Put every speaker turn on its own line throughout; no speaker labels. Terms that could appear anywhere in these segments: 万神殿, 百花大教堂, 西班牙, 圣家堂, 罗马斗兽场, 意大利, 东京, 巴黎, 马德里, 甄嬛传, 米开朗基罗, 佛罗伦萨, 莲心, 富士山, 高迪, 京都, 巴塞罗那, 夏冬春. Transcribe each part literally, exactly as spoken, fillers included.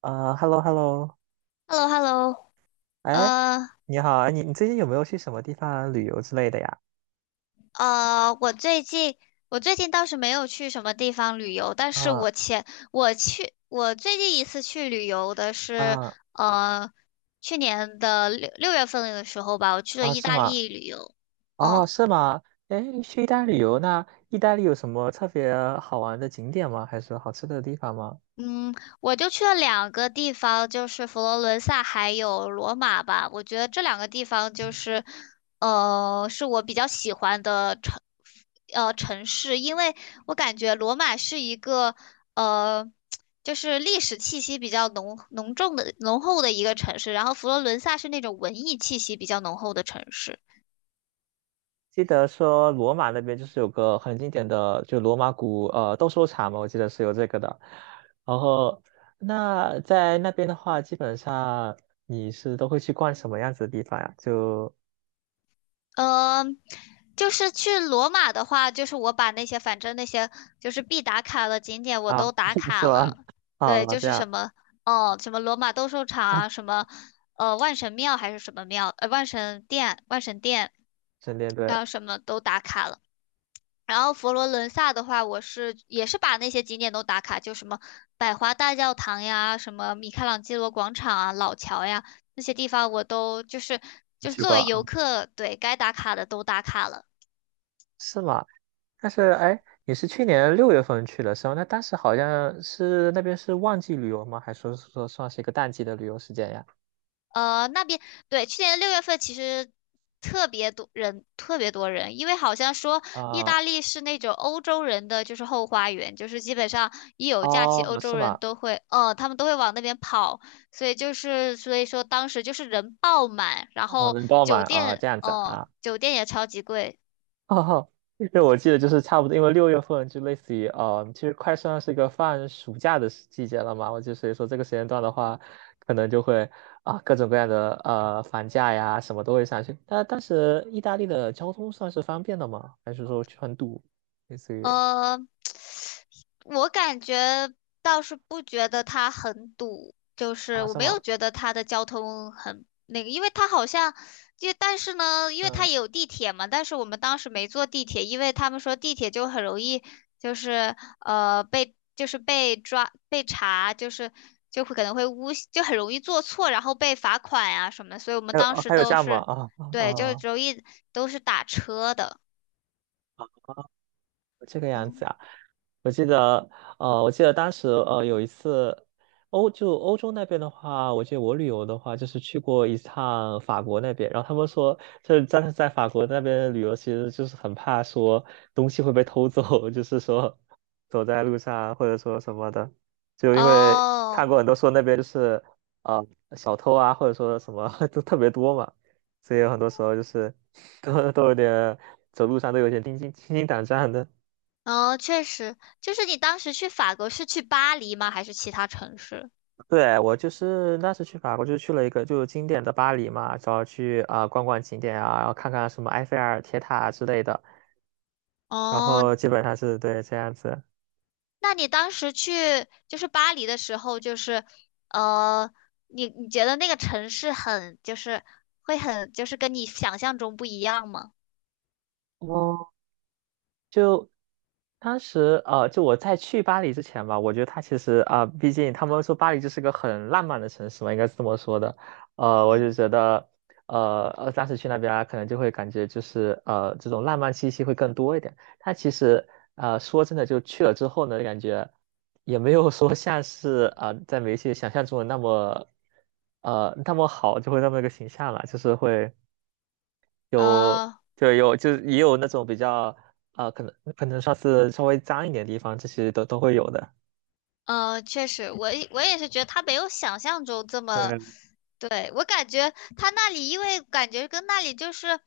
啊，hello hello，
h e l l o h e l l o
哎，
呃
你好，哎，你你最近有没有去什么地方旅游之类的呀？
呃，我最近我最近倒是没有去什么地方旅游，但是
啊
我前我去我最近一次去旅游的是
啊
呃去年的六六月份的时候吧，我去了
啊，
意
是
大
吗？
利旅游。
哦，
嗯
是吗？哎，你去意大利旅游，那意大利有什么特别好玩的景点吗？还是好吃的地方吗？
嗯，我就去了两个地方，就是佛罗伦萨还有罗马吧。我觉得这两个地方就是，呃，是我比较喜欢的城，呃，城市，因为我感觉罗马是一个，呃，就是历史气息比较浓浓重的浓厚的一个城市，然后佛罗伦萨是那种文艺气息比较浓厚的城市。
记得说罗马那边就是有个很经典的，就罗马古呃斗兽场嘛，我记得是有这个的。然后那在那边的话，基本上你是都会去逛什么样子的地方呀？就
呃，就是去罗马的话，就是我把那些反正那些就是必打卡的景点我
啊，
都打
是
卡
吧？
了。对，
啊，
就
这
是什
样。
么哦，什么罗马斗兽场
那
啊，什么呃万神庙还是什么庙，呃万神殿、万神殿，
神殿对
然后什么都打卡了。然后佛罗伦萨的话，我是也是把那些景点都打卡，就什么百花大教堂呀，什么米开朗基罗广场啊、老桥呀那些地方，我都就是
你
就是
去
作
过
为游
啊
客，对该打卡的都打卡了。
是吗？但是哎，你是去年六月份去的时候，那当时好像是那边是旺季旅游吗？还是说说算是一个淡季的旅游时间呀？
呃，那边对，去年六月份其实特别多人，特别多人，因为好像说意
啊、
大利是那种欧洲人的就是后花园，就是基本上一有假期，
哦，
欧洲
是
人
吗？
都会，呃，他们都会往那边跑，所以就是所以说当时就是人爆满，然
啊、
后
人爆满
酒
啊，
店，
这样子
嗯，
啊，
酒店也超级贵，
哦，对，我记得就是差不多，因为六月份就类似于，呃，其实快算是一个放暑假的时季节了嘛。我就所以说这个时间段的话，可能就会啊、各种各样的呃房价呀什么都会上去。那当时意大利的交通算是方便的吗？还是说去很堵？类似于
呃，我感觉倒是不觉得它很堵，就是
啊
我
是
没
吗？
有觉得它的交通很那个，因为它好像就但是呢，因为它
嗯，
也有地铁嘛，但是我们当时没坐地铁，因为他们说地铁就很容易就是呃被就是被抓被查，就是就会可能会诬就很容易做错，然后被罚款呀、什么的，所以我们
还有
当
哦
时
还有这
都
样吗？
是
啊啊、
对，就
哦
容易都是打车的。
这个样子
嗯。
啊。我记得，呃，我记得当时，呃，有一次，欧就欧洲那边的话，我记得我旅游的话，就是去过一趟法国那边，然后他们说，就是在在法国那边旅游，其实就是很怕说东西会被偷走，就是说走在路上或者说什么的，就因为
哦，
看过很多说那边就是呃小偷啊，或者说什么 都特别多嘛，所以有很多时候就是 都都有点走路上都有点心惊心惊胆战的。
哦，确实，就是你当时去法国是去巴黎吗？还是其他城市？
对，我就是那次去法国，就去了一个就是经典的巴黎嘛，主要去啊、呃逛逛景点啊，然后看看什么埃菲尔铁塔啊之类的，然
哦，
后基本上是对这样子。
那你当时去就是巴黎的时候，就是呃，你你觉得那个城市很就是会很就是跟你想象中不一样吗？
当时呃，就我在去巴黎之前吧，我觉得它其实啊、毕竟他们说巴黎就是个很浪漫的城市嘛，应该是这么说的。呃，我就
嗯，
觉得，呃呃，当时去那边啊，可能就会感觉就是呃，这种浪漫气息会更多一点。它其实呃，说真的，就去了之后呢，感觉也没有说像是啊、在媒体想象中的那么呃那么好，就会那么一个形象了，就是会。有，
呃
就有，就是也有那种比较啊、呃可能可能上次稍微脏一点的地方，这些都都会有的。
呃，确实，我也我也是觉得它没有想象中这么，
对，
对，我感觉它那里因为感觉跟那里就是。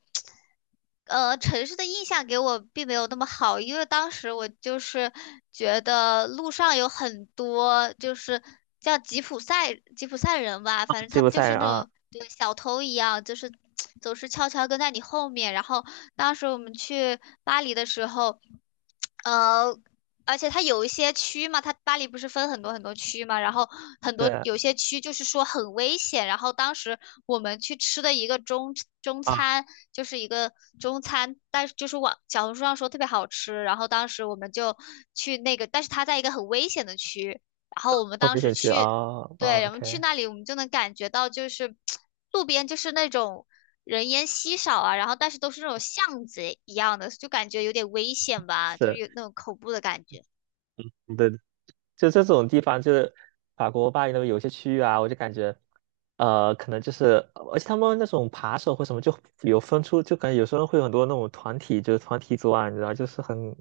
呃，城市的印象给我并没有那么好，因为当时我就是觉得路上有很多就是叫吉普赛吉普赛人吧，反正
吉
他
普
们就
赛
是
人
那
啊，
种对小偷一样，就是 总是悄悄跟在你后面。然后当时我们去巴黎的时候，呃。而且它有一些区嘛，它巴黎不是分很多很多区嘛，然后很多
对
有些区就是说很危险。然后当时我们去吃的一个中中
啊，
餐，就是一个中餐，但是就是网小红书上说特别好吃。然后当时我们就去那个，但是它在一个很危险的区。然后我们
后
当
面
时
选区啊
去，对，我们去
，OK，
那里，我们就能感觉到就是路边就是那种人烟稀少啊，然后但是都是那种巷子一样的，就感觉有点危险吧，就是
是，
有那种恐怖的感觉。
对就这种地方，就是法国巴黎那边有些区域啊，我就感觉，呃，可能就是，而且他们那种扒手或什么就有分出，就感觉有时候会有很多那种团体，就是团体作案，你知道，就是很，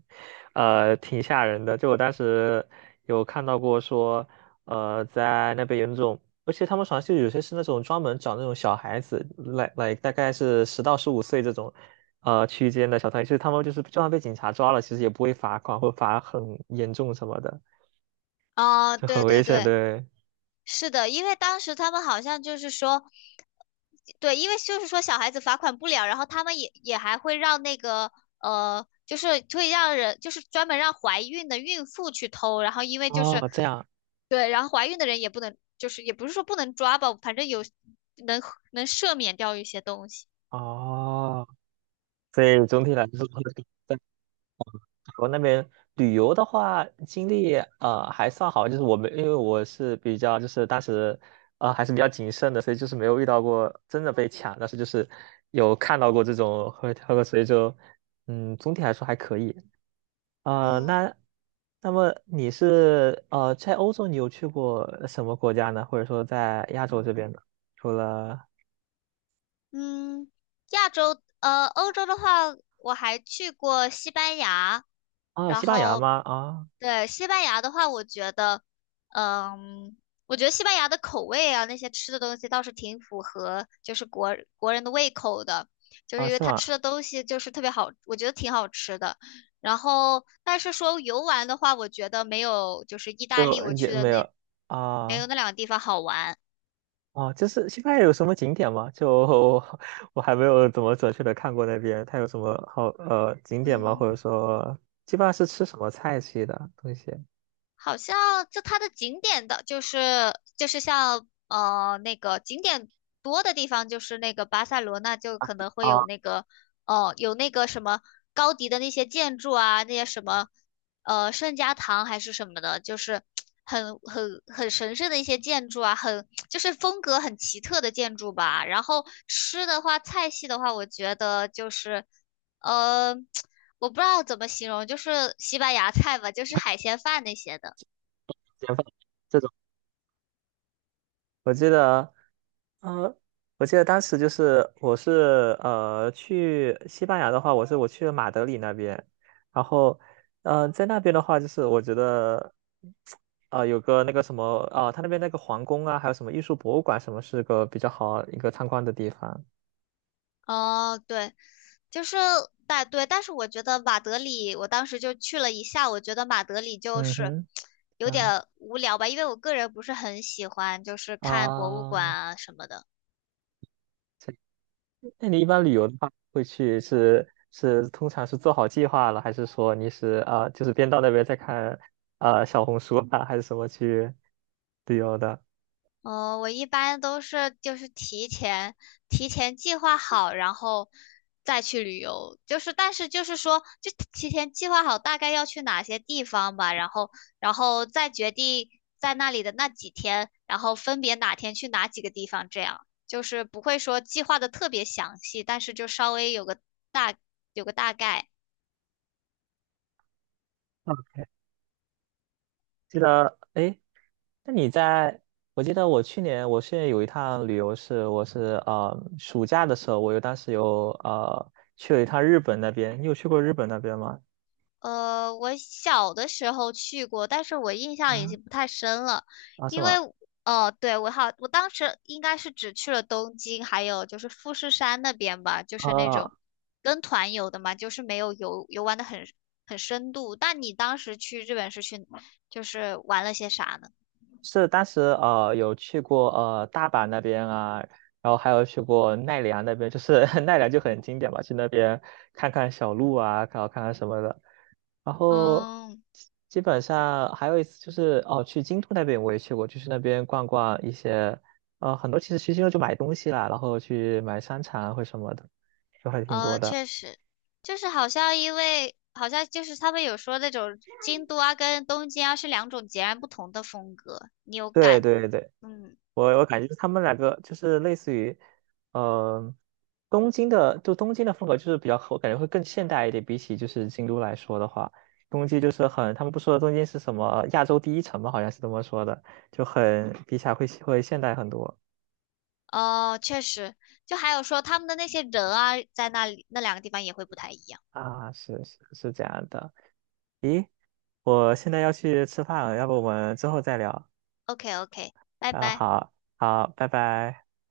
呃，挺吓人的。就我当时有看到过说，呃，在那边有那种，而且他们好像就有些是那种专门找那种小孩子，来来大概是十到十五岁这种。呃，区间的小团体，就是他们就是就算被警察抓了，其实也不会罚款或罚很严重什么的。
哦，
就很
对对
危险，
对，
对。
是的，因为当时他们好像就是说，对，因为就是说小孩子罚款不了，然后他们也也还会让那个呃，就是会让人就是专门让怀孕的孕妇去偷，然后因为就
哦，
是
哦这样
对，然后怀孕的人也不能，就是也不是说不能抓吧，反正有能能赦免掉一些东西。
哦，所以总体来说，在美国那边旅游的话，经历呃还算好，就是我们因为我是比较就是当时呃还是比较谨慎的，所以就是没有遇到过真的被抢，但是就是有看到过这种喝喝个水就嗯总体来说还可以。呃，
嗯
那那么你是呃在欧洲你有去过什么国家呢？或者说在亚洲这边呢？除了
嗯，亚洲，呃，欧洲的话，我还去过西班牙，
啊、
然
西班牙
后，
吗？啊、
对，西班牙的话，我觉得，嗯，我觉得西班牙的口味啊，那些吃的东西倒是挺符合，就是国国人的胃口的，就是
啊，
因为
是
他
吗？
吃的东西就是特别好，我觉得挺好吃的。然后，但是说游玩的话，我觉得没有就是意大利
就
我去
也
的
没
那
有
没有
啊
那两个地方好玩。
啊，就是西班牙有什么景点吗？就 我还没有怎么准确的看过那边，它有什么好呃景点吗？或者
嗯。
说基本上是吃什么菜系的东西
好像就它的景点的，就是就是像呃那个景点多的地方，就是那个巴塞罗那就可能会
啊？
有那个哦、呃有那个什么高迪的那些建筑啊，那些什么呃圣家堂还是什么的，就是很很很神圣的一些建筑啊，很就是风格很奇特的建筑吧。然后吃的话，菜系的话，我觉得就是呃。我不知道怎么形容，就是西班牙菜吧，就是海鲜饭那些的。
简饭这种，我记得。呃，我记得当时就是我是呃去西班牙的话，我是我去了马德里那边，然后呃在那边的话，就是我觉得啊有个那个什么啊、他那边那个皇宫啊，还有什么艺术博物馆什么，是个比较好一个参观的地方。
哦，对，就是但对，但是我觉得马德里，我当时就去了一下，我觉得马德里就
嗯
是
哼，
有
嗯
点无聊吧，因为我个人不是很喜欢，就是
啊，
看博物馆
啊
啊什么的。
那你一般旅游的话，会去是是通常是做好计划了，还是说你是啊、就是边到那边再看啊、小红书啊，还是什么去旅游的？
嗯，我一般都是就是提前提前计划好，然后再去旅游。就是但是就是说，就提前计划好大概要去哪些地方吧，然后然后再决定在那里的那几天，然后分别哪天去哪几个地方，这样就是不会说计划的特别详细，但是就稍微有个大有个大概。
啊，记得，哎，那你在，我记得我去年，我去年有一趟旅游是，我是呃暑假的时候，我有当时有呃去了一趟日本那边，你有去过日本那边吗？
呃，我小的时候去过，但是我印象已
啊
经不太深了，
啊是
因为
吗？
哦，对，我好，我当时应该是只去了东京，还有就是富士山那边吧，就是那
啊，
种跟团游的嘛，就是没有游游玩的很很深度。那你当时去日本是去就是玩了些啥呢？
是当时呃有去过呃大阪那边啊，然后还有去过奈良那边，就是 奈良就很经典嘛，去那边看看小鹿啊，然后看看什么的。然后
嗯，
基本上还有一次就是哦，去京都那边我也去过，就是那边逛逛一些，呃，很多其实去京都就买东西啦，然后去买商场啊或什么的，就还挺多
呃，
的。
确实，就是好像因为好像就是他们有说那种京都啊跟东京啊是两种截然不同的风格，你有
对
感，
对对，
嗯。
我我感觉他们两个就是类似于，呃，东京的就东京的风格就是比较，我感觉会更现代一点，比起就是京都来说的话，东京就是很，他们不说东京是什么亚洲第一城嘛，好像是这么说的，就很比起来会会现代很多。
哦，确实，就还有说他们的那些人啊，在那里那两个地方也会不太一样。
啊，是是是这样的。咦，我现在要去吃饭了，要不我们之后再聊？
OK OK，拜
啊，
拜。
好，好，拜拜。